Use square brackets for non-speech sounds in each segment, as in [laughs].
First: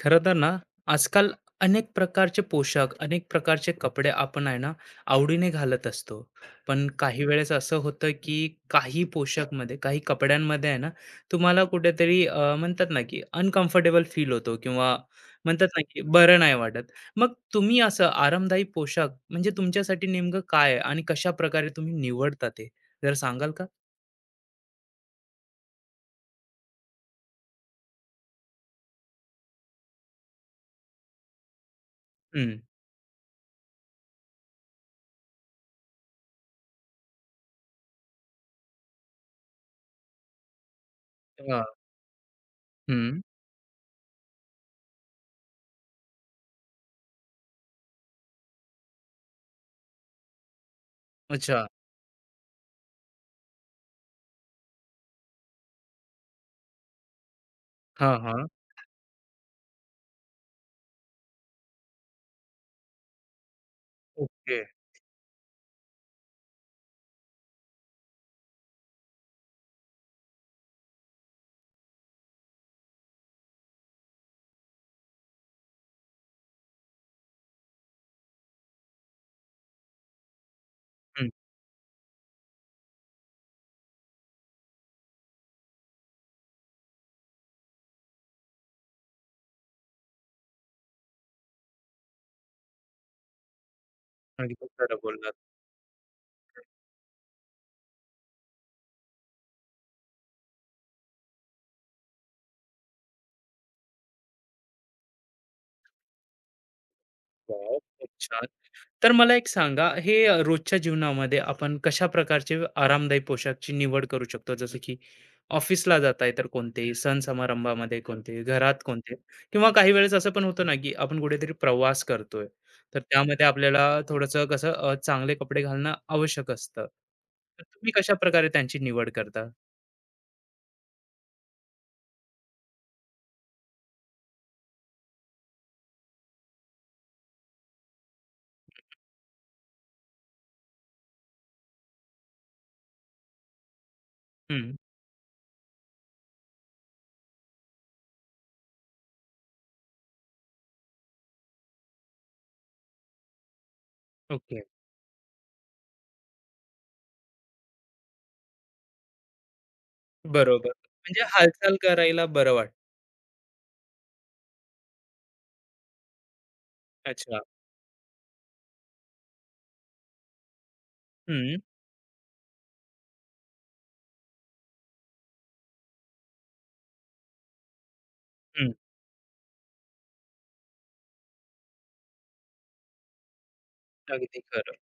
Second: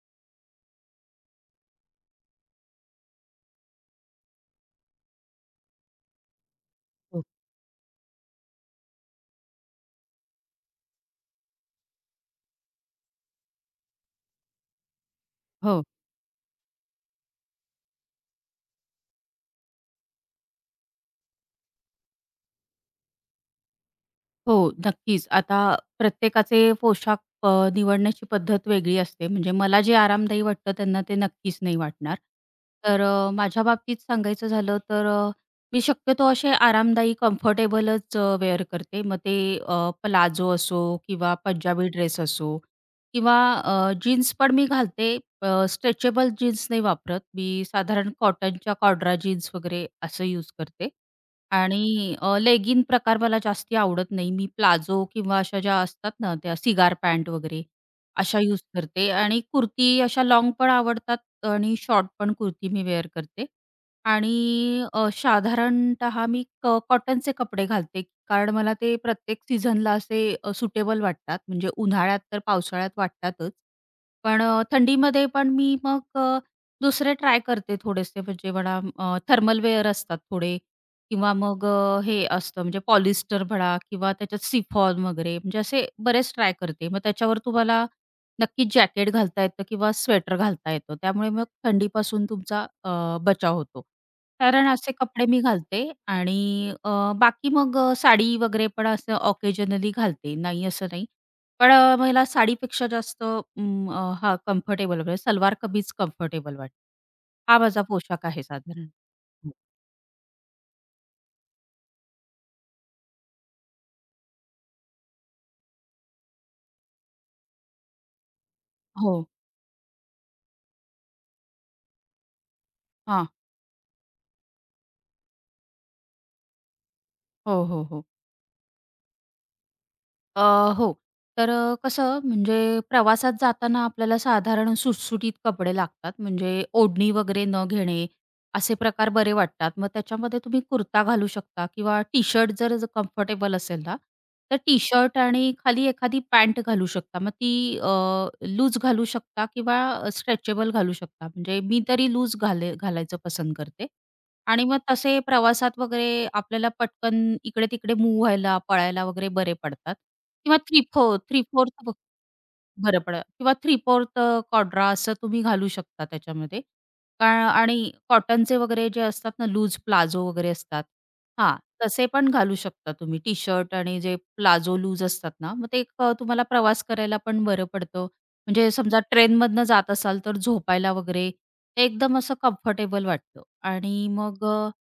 खरं तर ना, आजकाल अनेक प्रकारचे पोशाख, अनेक प्रकारचे कपडे आपण आहे ना, आवडीने घालत असतो. पण हो, काही वेळेस असं होतं, की काही पोशाखमध्ये, काही कपड्यांमध्ये आहे ना, तुम्हाला कुठेतरी म्हणतात ना, की अनकम्फर्टेबल फील होतो किंवा म्हणतात ना, हो, की बरं नाही वाटत. मग तुम्ही असं आरामदायी पोशाख म्हणजे तुमच्यासाठी नेमकं काय आहे आणि कशाप्रकारे तुम्ही निवडता ते? जरा सांगाल का? हो, नक्कीच. आता प्रत्येकाचे पोशाख अ, निवडण्याची पद्धत वेगळी असते. म्हणजे मला जे आरामदायी वाटतं त्यांना ते नक्कीच नाही वाटणार. हं. तर माझ्या बाबतीत सांगायचं झालं तर मी शक्यतो असे आरामदायी कम्फर्टेबलच वेअर करते. मग ते प्लाझो असो किंवा हां. पंजाबी ड्रेस असो हं. किंवा जीन्स पण मी घालते. स्ट्रेचेबल जीन्स नाही वापरत. मी साधारण कॉटनच्या कॉड्रा जीन्स वगैरे असं यूज करते. अच्छा. आणि लेगिन प्रकार मला जास्ती आवडत नाही. मी प्लाझो किंवा अशा ज्या असतात ना, त्या सिगार पॅन्ट वगैरे हां, अशा हां. यूज करते आणि कुर्ती अशा लॉंग पण आवडतात आणि शॉर्ट पण कुर्ती मी वेअर करते. आणि ओके. साधारणतः मी कॉटनचे कपडे घालते, कारण मला ते प्रत्येक सीझनला असे सुटेबल वाटतात. म्हणजे उन्हाळ्यात तर पावसाळ्यात वाटतातच. पण थंडीमध्ये पण मी मग दुसरे ट्राय करते थोडेसे म्हणजे मला थर्मल वेअर असतात थोडे हं. किंवा मग हे असतं म्हणजे पॉलिस्टर म्हणा किंवा त्याच्यात सिफॉन वगैरे म्हणजे असे बरेच ट्राय करते. मग त्याच्यावर तुम्हाला नक्की जॅकेट घालता येतं किंवा स्वेटर घालता येतं. त्यामुळे मग थंडीपासून तुमचा बचाव होतो. अगदी कारण असे खरं कपडे बोललात. मी घालते आणि बाकी मग साडी वगैरे पण असं ऑकेजनली घालते. नाही असं नाही. पण मला साडीपेक्षा जास्त हा कम्फर्टेबल म्हणजे सलवार कमीज कम्फर्टेबल वाटतं. हा वॉव! माझा खूप पोशाख आहे छान. साधारण. तर मला एक सांगा, हे रोजच्या जीवनामध्ये आपण कशा प्रकारचे आरामदायी पोशाखची निवड करू शकतो? जसं की ऑफिसला जाताय तर कोणते, सण समारंभामध्ये कोणते, घरात कोणते हो. किंवा काही वेळेस असं पण होतं ना, की आपण कुठेतरी प्रवास करतोय, तर हां. त्यामध्ये आपल्याला थोडंसं कसं चांगले कपडे घालणं आवश्यक असतं. तर हो, हो, तुम्ही हो. कशाप्रकारे त्यांची निवड करता? अ, हो. तर कसं म्हणजे प्रवासात जाताना आपल्याला साधारण सुटसुटीत कपडे लागतात. म्हणजे ओढणी वगैरे न घेणे, असे प्रकार बरे वाटतात. मग त्याच्यामध्ये तुम्ही कुर्ता घालू शकता किंवा टी-शर्ट जर कम्फर्टेबल असेल ना, तर हं, टी-शर्ट आणि खाली एखादी पॅन्ट घालू शकता. मग ती लूज घालू शकता किंवा स्ट्रेचेबल घालू शकता. म्हणजे मी तरी लूज घालायचं पसंत करते. ओके. आणि मग तसे प्रवासात वगैरे आपल्याला पटकन इकडे-तिकडे मूव्ह व्हायला, पळायला वगैरे बरे पडतात किंवा बरोबर. म्हणजे हालचाल थ्री-फोर्थ करायला बरं वाटतं. बरं पडेल किंवा थ्री-फोर्थ कॉड्रा असं तुम्ही घालू शकता त्याच्यामध्ये. अच्छा. आणि कॉटनचे वगैरे जे असतात ना लूज प्लाझो वगैरे असतात. हां, हं, तसे पण घालू शकता तुम्ही टी-शर्ट आणि जे प्लाझो लूज असतात ना, मग ते एक तुम्हाला प्रवास करायला पण बरं पडतं. म्हणजे हं. समजा ट्रेनमधनं जात असाल तर झोपायला वगैरे एकदम असं कम्फर्टेबल वाटतं आणि अगदी मग खरं.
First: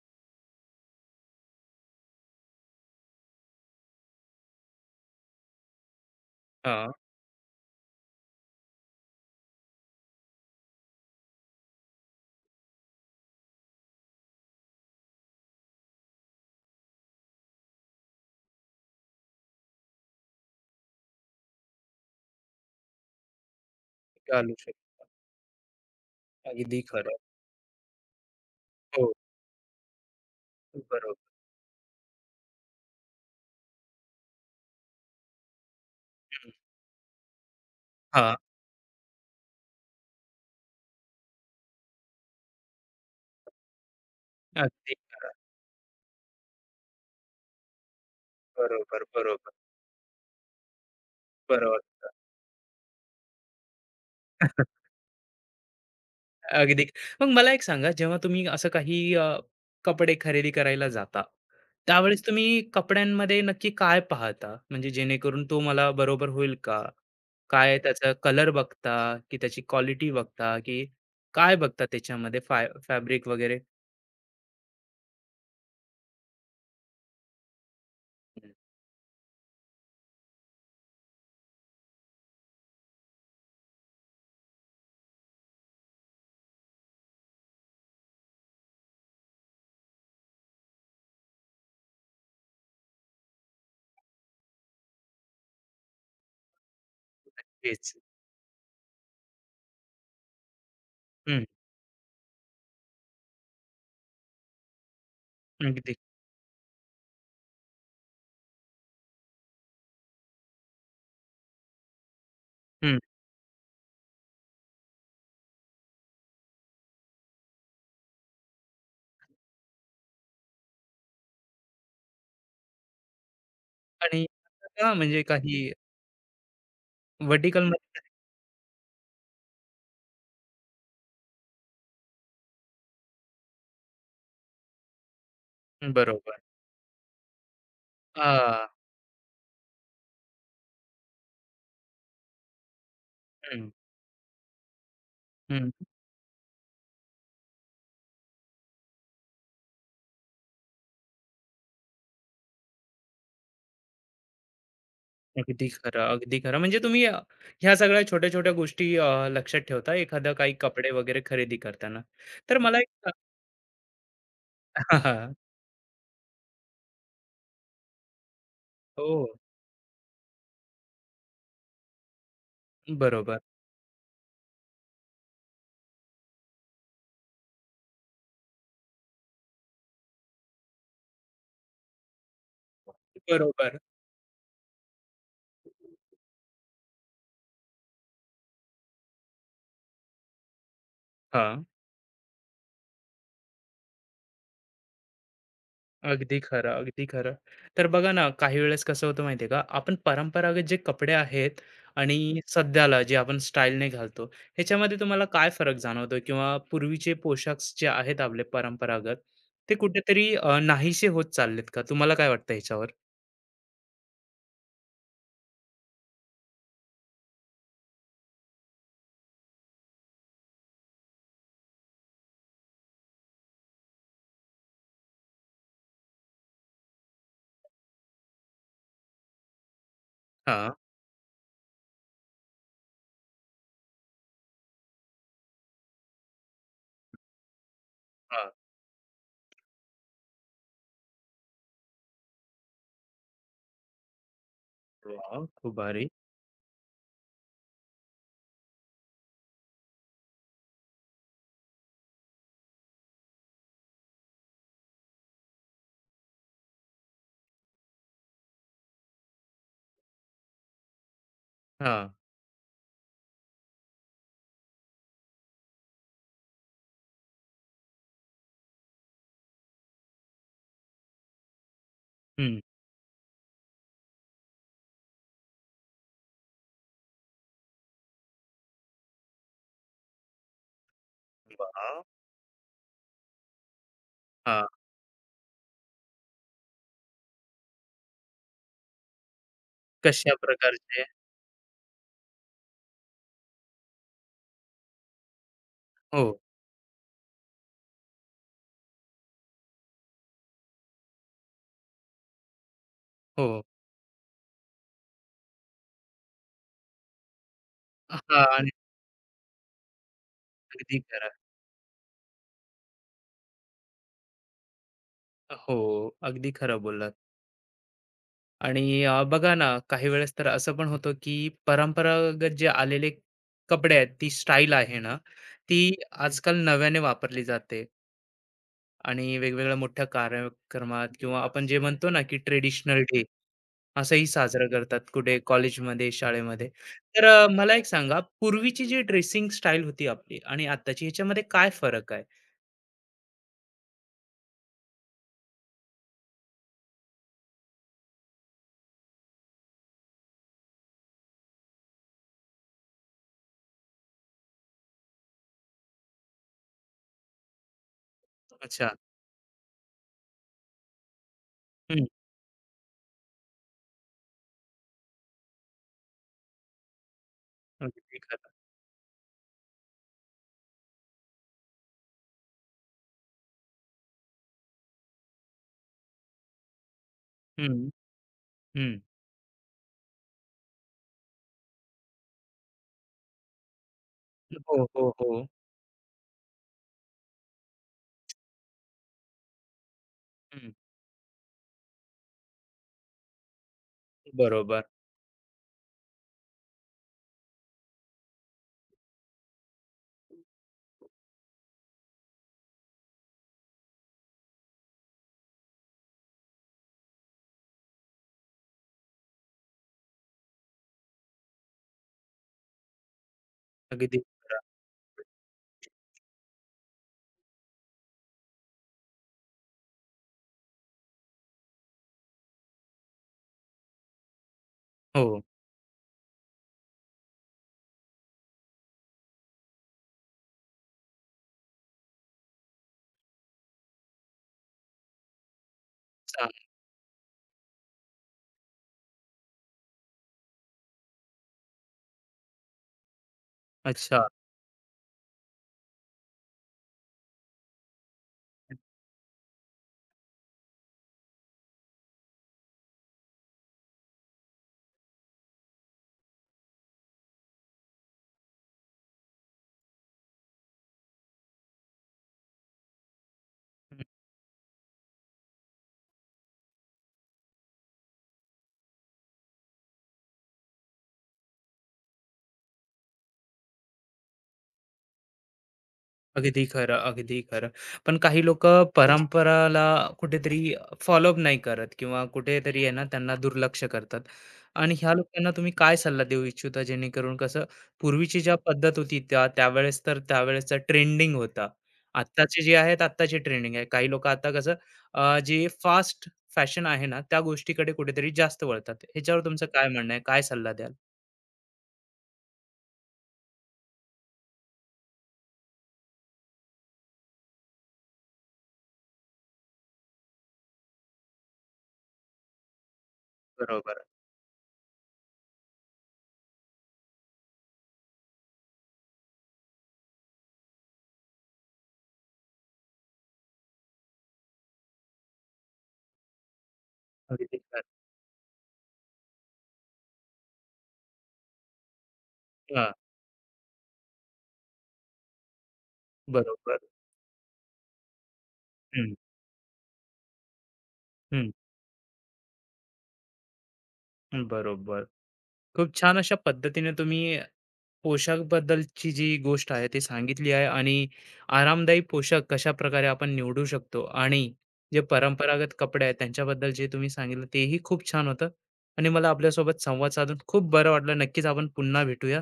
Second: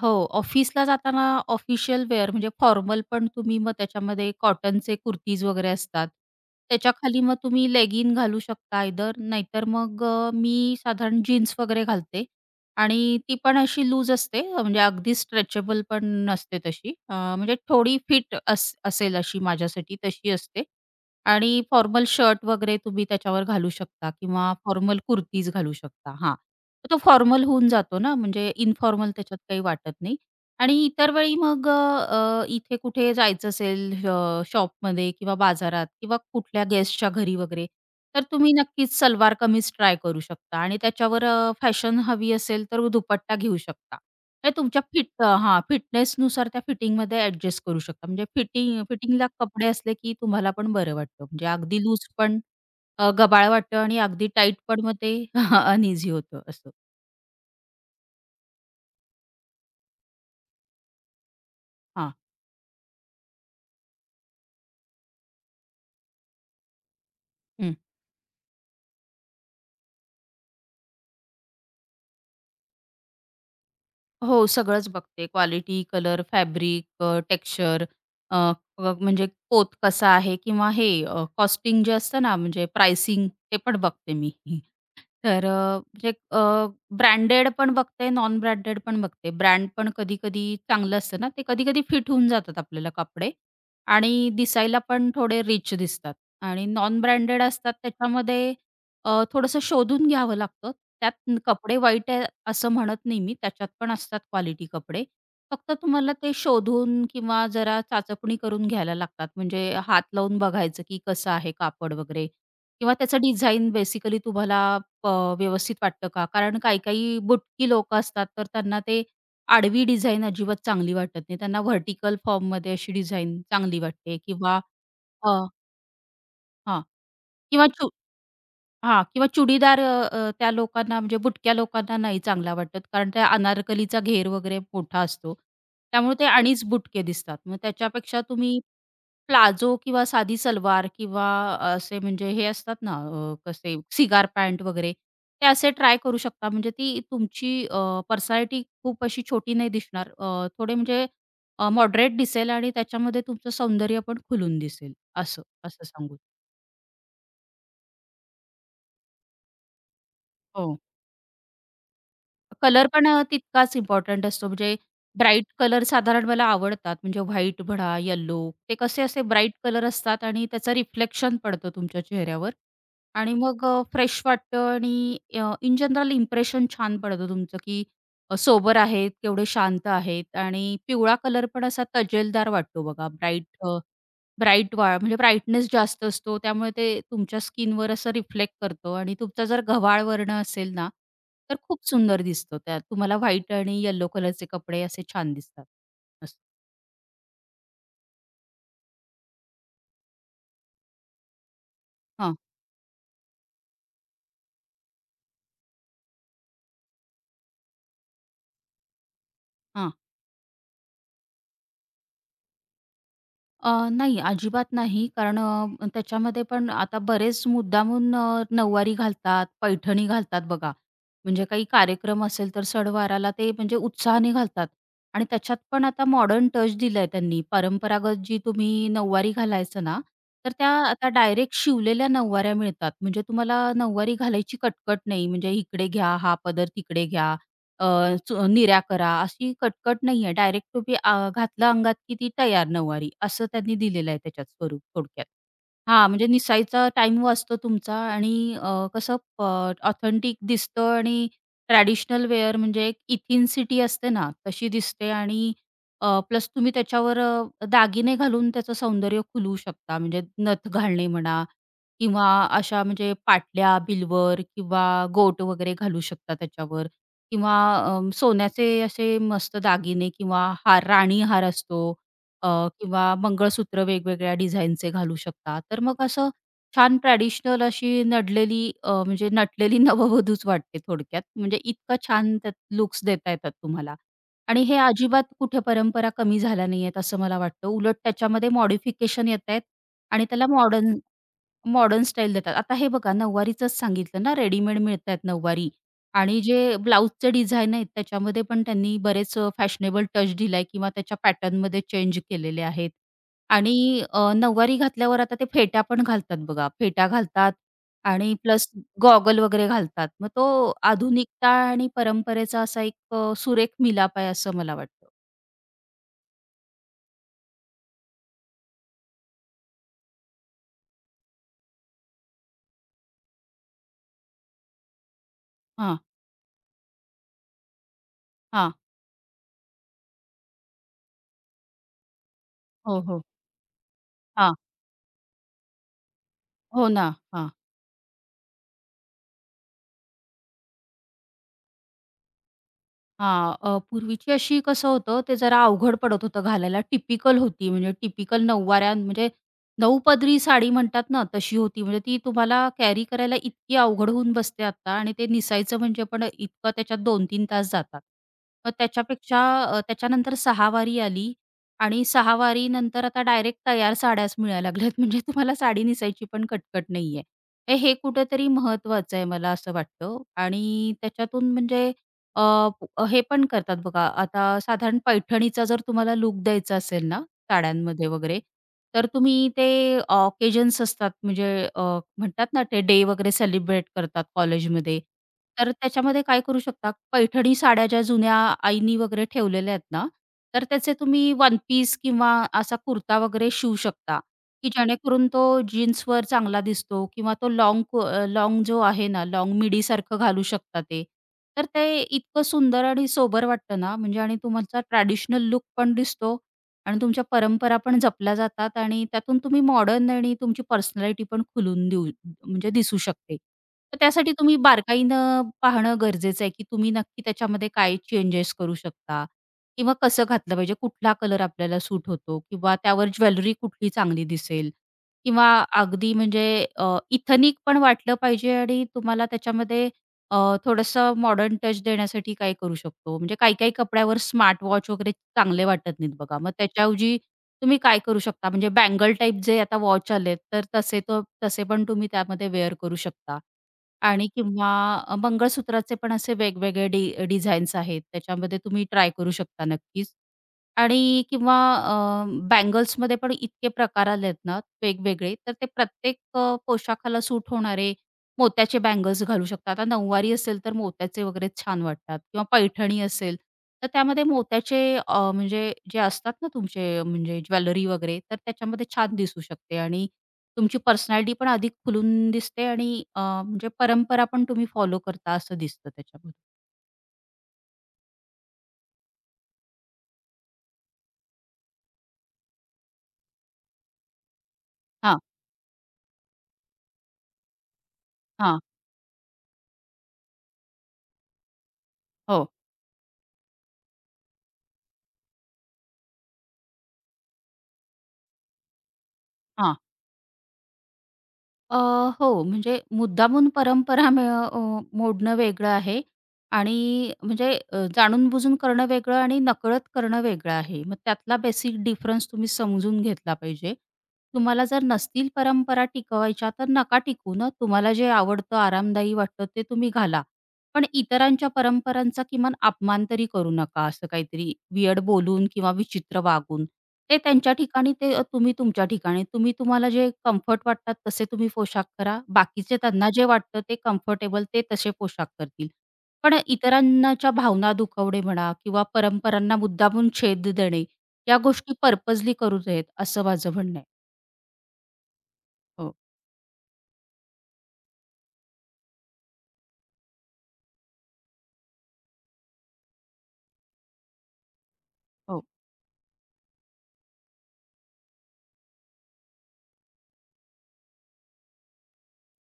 हो, ऑफिसला जाताना ऑफिशियल वेअर म्हणजे फॉर्मल पण तुम्ही मग त्याच्यामध्ये कॉटनचे कुर्तीज वगैरे असतात. हां, त्याच्याखाली मग तुम्ही लेगिन घालू शकता आयदर नाहीतर मग मी साधारण जीन्स वगैरे घालते आणि ती पण अशी लूज असते म्हणजे अगदी स्ट्रेचेबल पण नसते तशी. म्हणजे थोडी फिट असेल अशी माझ्यासाठी तशी असते आणि फॉर्मल शर्ट वगैरे तुम्ही त्याच्यावर घालू शकता घालू किंवा शकतो. फॉर्मल कुर्तीज घालू शकता. हां. अगदी तो खरं. फॉर्मल होऊन जातो ना, म्हणजे इन्फॉर्मल हो, त्याच्यात काही वाटत नाही. आणि इतर बरोबर. वेळी मग इथे कुठे जायचं असेल शॉपमध्ये किंवा बाजारात किंवा हं. कुठल्या गेस्टच्या घरी वगैरे, तर हां, तुम्ही नक्कीच सलवार कमीज ट्राय करू शकता आणि त्याच्यावर फॅशन हवी असेल तर दुपट्टा घेऊ शकता. हे तुमच्या अगदी खरं. हां, फिटनेसनुसार त्या फिटिंगमध्ये ॲडजस्ट करू शकता. म्हणजे बरोबर, फिटिंगला बरोबर, कपडे असले की तुम्हाला पण बरं वाटतं. म्हणजे अगदी लूज बरोबर. पण गबाळ वाटतं आणि अगदी टाईट [laughs] पण मग ते [laughs] अनइझी होतं असं. अगदी. मग मला एक सांगा, जेव्हा तुम्ही असं काही कपडे खरेदी करायला जाता, हां. त्यावेळेस तुम्ही कपड्यांमध्ये नक्की काय पाहता? म्हणजे जेणेकरून तो मला बरोबर होईल का? हं. काय त्याचा कलर बघता, की त्याची क्वालिटी बघता, की काय बघता त्याच्यामध्ये फाय फॅब्रिक वगैरे? हो, सगळंच बघते. क्वालिटी, कलर, फॅब्रिक, टेक्स्चर हं, म्हणजे पोत कसा आहे किंवा हे कॉस्टिंग जे असतं ना, म्हणजे प्राइसिंग ते पण बघते मी. तर म्हणजे ब्रँडेड पण बघते, नॉन ब्रँडेड पण बघते. ब्रँड पण कधी-कधी चांगलं असतं ना, ते कधी-कधी फिट होऊन जातात आपल्याला कपडे आणि दिसायला पण थोडे रिच दिसतात आणि नॉन ब्रँडेड असतात तेच. त्याच्यामध्ये थोडंसं शोधून घ्यावं लागतं. त्यात हं, कपडे वाईट आहे असं म्हणत नाही मी, त्याच्यात पण असतात क्वालिटी कपडे. फक्त अगदी. तुम्हाला ते शोधून किंवा जरा चाचपणी करून घ्यायला लागतात. म्हणजे हात लावून बघायचं, की कसं आहे कापड वगैरे किंवा हं. त्याचं डिझाइन बेसिकली तुम्हाला अ, व्यवस्थित वाटतं का? कारण काही-काही बुटकी लोकं असतात, तर त्यांना ते आडवी डिझाइन अजिबात चांगली वाटत नाही. त्यांना व्हर्टिकल फॉर्ममध्ये अशी डिझाइन चांगली वाटते आणि किंवा का म्हणजे अ, काही हां किंवा चू व्हर्टिकलमध्ये हां किंवा चुडीदार अ, अ, त्या लोकांना म्हणजे बुटक्या लोकांना नाही चांगला वाटत, कारण त्या अनारकलीचा घेर वगैरे मोठा असतो. त्यामुळे ते बरोबर. अणीच बुटके दिसतात. मग त्याच्यापेक्षा तुम्ही हां. प्लाझो किंवा साधी सलवार किंवा असे म्हणजे हे असतात ना हं, कसे सिगार पॅन्ट वगैरे ते हं. असे ट्राय करू शकता. म्हणजे ती तुमची पर्सनॅलिटी खूप अशी छोटी नाही दिसणार. थोडे म्हणजे मॉडरेट दिसेल आणि त्याच्यामध्ये तुमचं सौंदर्य पण खुलून दिसेल. असं, अगदी असं खरं, सांगू अगदी खरं. म्हणजे तुम्ही ह्या सगळ्या छोट्या-छोट्या गोष्टी लक्षात ठेवता एखादं काही हो. कपडे वगैरे खरेदी करताना. तर मला कलर एक पण [laughs] तितकाच इम्पॉर्टंट असतो. म्हणजे हां, हां. ब्राईट कलर साधारण मला आवडतात. म्हणजे व्हाईट म्हणा, येलो ते कसे हो, असे ब्राईट कलर असतात आणि त्याचं रिफ्लेक्शन पडतं तुमच्या चेहऱ्यावर आणि बरोबर. मग फ्रेश वाटतं आणि इन जनरल इम्प्रेशन छान पडतं तुमचं, की सोबर आहेत, केवढे शांत आहेत आणि पिवळा कलर पण असा तजेलदार वाटतो बघा, ब्राईट बरोबर. ब्राईट म्हणजे ब्राईटनेस जास्त असतो त्यामुळे ते तुमच्या स्किनवर असं रिफ्लेक्ट करतो आणि तुमचा जर गव्हाळ वर्ण असेल ना, तर हां. खूप सुंदर दिसतो त्यात. तुम्हाला व्हाईट आणि येलो कलरचे कपडे असे छान दिसतात. असं. अगदी खरं, अगदी खरं. तर बघा ना, काही वेळेस कसं होतं माहिती आहे का, आपण परंपरागत जे कपडे आहेत आणि हां, सध्याला जे आपण स्टाईलने घालतो, ह्याच्यामध्ये तुम्हाला काय फरक जाणवतो? किंवा पूर्वीचे पोशाख जे आहेत आपले परंपरागत, ते हां. कुठेतरी नाहीसे होत चाललेत का? तुम्हाला काय वाटतं ह्याच्यावर? नाही, अजिबात नाही. कारण त्याच्यामध्ये पण आता बरेच मुद्दामून नऊवारी घालतात, पैठणी घालतात बघा. म्हणजे काही कार्यक्रम असेल तर सणवाराला ते म्हणजे उत्साहाने घालतात आणि त्याच्यात पण आता मॉडर्न टच दिलाय त्यांनी. परंपरागत जी तुम्ही नऊवारी घालायचं ना, तर त्या हां. आता डायरेक्ट शिवलेल्या नऊवाऱ्या मिळतात. म्हणजे तुम्हाला नऊवारी घालायची कटकट नाही. म्हणजे इकडे घ्या, हा पदर तिकडे घ्या अ, चु हां. निऱ्या करा, अशी कटकट नाहीये. डायरेक्ट तुम्ही घातला अंगात की ती तयार नऊवारी असं त्यांनी दिलेलं आहे त्याच्यात स्वरूप थोडक्यात. वाह! खूप हां, भारी. म्हणजे निसायचा टाइम वाचतो तुमचा आणि अ, कसं प ऑथेंटिक दिसतं आणि ट्रॅडिशनल वेअर म्हणजे एक इथिनिसिटी असते ना, तशी दिसते आणि प्लस तुम्ही त्याच्यावर दागिने घालून त्याचं सौंदर्य खुलवू शकता. म्हणजे नथ घालणे म्हणा हां. किंवा अशा म्हणजे पाटल्या, बिल्वर किंवा गोट वगैरे घालू शकता त्याच्यावर किंवा सोन्याचे असे मस्त दागिने किंवा हार, राणी हार असतो हं. किंवा मंगळसूत्र वेगवेगळ्या डिझाईनचे घालू शकता. तर मग असं छान ट्रॅडिशनल अशी नडलेली अ, म्हणजे नटलेली [laughs] नववधूच वाटते थोडक्यात. म्हणजे इतका वाह! छान त्यात लुक्स देता येतात तुम्हाला. आणि हां. हे अजिबात कुठे परंपरा कमी झाल्या नाहीयेत असं मला वाटतं. उलट त्याच्यामध्ये मॉडिफिकेशन येतायत आणि कशा त्याला मॉडर्न प्रकारचे? मॉडर्न स्टाईल देतात. आता हे बघा नऊवारीचंच सांगितलं ना, रेडीमेड मिळतायत नऊवारी हो, आणि जे ब्लाउजचे डिझाईन आहेत त्याच्यामध्ये पण त्यांनी बरेच फॅशनेबल टच दिलाय किंवा त्याच्या पॅटर्नमध्ये चेंज केलेले आहेत. हो. आणि नऊवारी घातल्यावर आता ते फेट्या पण घालतात बघा. फेट्या घालतात आणि हां. प्लस आणि गॉगल वगैरे घालतात. मग तो अगदी खरं. आधुनिकता आणि परंपरेचा असा एक सुरेख मिलाप आहे असं मला वाटतं. हो, अगदी खरं बोललात. आणि बघा ना, काही वेळेस तर असं पण होतं, की परंपरागत जे आलेले कपडे आहेत, ती स्टाईल आहे ना, ती हां, आजकाल नव्याने वापरली जाते हां. आणि वेगवेगळ्या मोठ्या कार्यक्रमात किंवा आपण जे म्हणतो ना, की हो, ट्रेडिशनल हो. डे असंही हां. साजरं करतात कुठे कॉलेजमध्ये, शाळेमध्ये. हो ना. तर हां. मला एक सांगा, पूर्वीची जी ड्रेसिंग स्टाईल होती आपली आणि आत्ताची ह्याच्यामध्ये काय फरक आहे? हां. पूर्वीची अशी कसं होतं, ते जरा अवघड पडत होतं घालायला. टिपिकल होती म्हणजे टिपिकल नऊवाऱ्या म्हणजे नऊ पदरी साडी म्हणतात ना, तशी होती. म्हणजे ती तुम्हाला कॅरी करायला इतकी अवघड होऊन बसते आता आणि ते निसायचं म्हणजे पण इतकं त्याच्यात 2-3 तास जातात. मग अच्छा. त्याच्यानंतर सहावारी आली आणि हं. सहावारीनंतर आता डायरेक्ट तयार साड्याच मिळायला लागल्यात. [laughs] म्हणजे तुम्हाला साडी नेसायची पण कटकट नाहीये. हे हे अगदी कुठेतरी खरं. महत्वाचं आहे मला असं वाटतं आणि त्याच्यातून म्हणजे हे पण करतात बघा आता साधारण पैठणीचा जर तुम्हाला लूक द्यायचा असेल ना हं, साड्यांमध्ये वगैरे, हं. तर तुम्ही ते ऑकेजन्स असतात म्हणजे अ, म्हणतात ना ते डे वगैरे सेलिब्रेट करतात हो, कॉलेजमध्ये. हो, हो. तर त्याच्यामध्ये काय करू शकता पैठणी साड्या ज्या जुन्या आईनी वगैरे ठेवलेल्या आहेत ना, तर हं. त्याचे तुम्ही वन पीस किंवा असा कुर्ता वगैरे शिवू शकता की बरोबर. जेणेकरून तो जीन्सवर चांगला दिसतो किंवा तो लाँग को जो आहे ना, लाँग मिडीसारखं घालू शकता ते. तर ते इतकं सुंदर आणि सोबर वाटतं ना, म्हणजे आणि तुमचा ट्रॅडिशनल लूक पण दिसतो आणि तुमच्या परंपरा पण जपल्या जातात आणि त्यातून तुम्ही मॉडर्न आणि तुमची पर्सनॅलिटी पण खुलून देऊ म्हणजे दिसू शकते. तर अगदी त्यासाठी तुम्ही खरं. बारकाईनं पाहणं गरजेचं आहे, की तुम्ही नक्की त्याच्यामध्ये काय चेंजेस करू शकता किंवा कसं घातलं पाहिजे? कुठला कलर आपल्याला सूट होतो किंवा त्यावर ज्वेलरी कुठली चांगली दिसेल हो. किंवा अगदी म्हणजे इथेनिक पण वाटलं पाहिजे आणि तुम्हाला त्याच्यामध्ये अ, थोडंसं मॉडर्न टच देण्यासाठी काय करू शकतो? म्हणजे काही-काही कपड्यावर स्मार्ट वॉच वगैरे चांगले वाटत नाहीत बघा. अच्छा. मग त्याच्याऐवजी तुम्ही काय करू शकता? म्हणजे बँगल टाइप जे आता वॉच आलेत, तर तसे पण तुम्ही त्यामध्ये वेअर करू शकता. अच्छा. आणि किंवा मंगळसूत्राचे पण असे वेगवेगळे डिझाईन्स आहेत. त्याच्यामध्ये हं, तुम्ही ट्राय करू शकता नक्कीच. आणि किंवा बँगल्समध्ये पण इतके प्रकार आलेत ना वेगवेगळे, तर ते प्रत्येक पोशाखाला सूट होणारे मोत्याचे बँगल्स घालू शकता. आता नऊवारी असेल तर मोत्याचे वगैरे छान वाटतात किंवा पैठणी असेल, तर हं. त्यामध्ये मोत्याचे म्हणजे जे असतात ना तुमचे म्हणजे ज्वेलरी वगैरे, तर त्याच्यामध्ये छान दिसू शकते आणि तुमची पर्सनॅलिटी पण अधिक खुलून दिसते आणि म्हणजे परंपरा पण तुम्ही फॉलो करता असं दिसतं त्याच्यामध्ये. अगदी खरं, अगदी खरं. पण काही लोक हं. परंपराला कुठेतरी फॉलो अप नाही करत किंवा कुठेतरी आहे ना त्यांना दुर्लक्ष करतात आणि ह्या हां, लोकांना तुम्ही काय सल्ला देऊ इच्छिता जेणेकरून कसं पूर्वीची ज्या हां. पद्धत होती त्या त्यावेळेस तर त्यावेळेसचा ट्रेंडिंग होता. हो, आत्ताचे जे आहेत आत्ताचे ट्रेंडिंग आहे. काही लोक आता कसं जे फास्ट फॅशन आहे ना त्या गोष्टीकडे कुठेतरी जास्त वळतात. ह्याच्यावर तुमचं हां. काय म्हणणं आहे? काय सल्ला द्याल? अ, हो, म्हणजे मुद्दामून मोडणं वेगळं आहे आणि म्हणजे जाणून-बुजून करणं वेगळं आणि नकळत करणं वेगळं आहे. मग त्यातला बेसिक डिफरन्स तुम्ही समजून घेतला पाहिजे. बरोबर. तुम्हाला जर नसतील परंपरा टिकवायच्या तर नका टिकवू ना. तुम्हाला जे आवडतं, आरामदायी वाटतं ते तुम्ही घाला. पण इतरांच्या परंपरांचा किमान अपमान तरी करू नका, असं काहीतरी वियर्ड बोलून किंवा विचित्र वागून. ते त्यांच्या अगदी खरं. ठिकाणी ते तुम्ही तुमच्या ठिकाणी. तुम्ही तुम्हाला जे कम्फर्ट वाटतात तसे तुम्ही पोशाख करा. बाकीचे हां, त्यांना जे वाटतं ते कम्फर्टेबल ते तसे पोशाख करतील. पण बरोबर. इतरांनाच्या भावना दुखवणे म्हणा किंवा हं, परंपरांना मुद्दामून छेद देणे, या हं. गोष्टी पर्पजली करू नयेत असं माझं म्हणणं आहे. बरोबर. खूप हो, छान अशा पद्धतीने तुम्ही पोशाखबद्दलची जी गोष्ट आहे ती सांगितली आहे आणि आरामदायी पोशाख कशाप्रकारे आपण निवडू शकतो आणि जे हो, परंपरागत कपडे आहेत त्यांच्याबद्दल जे तुम्ही सांगितलं तेही खूप छान होतं आणि मला आपल्यासोबत संवाद साधून खूप बरं वाटलं. नक्कीच आपण पुन्हा भेटूया.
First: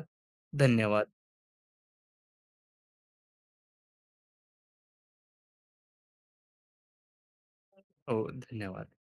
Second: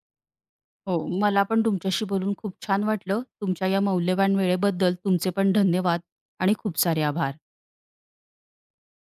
हो. धन्यवाद. मला पण तुमच्याशी बोलून खूप छान वाटलं. तुमच्या या मौल्यवान वेळेबद्दल तुमचे पण धन्यवाद आणि खूप सारे आभार. हो, धन्यवाद.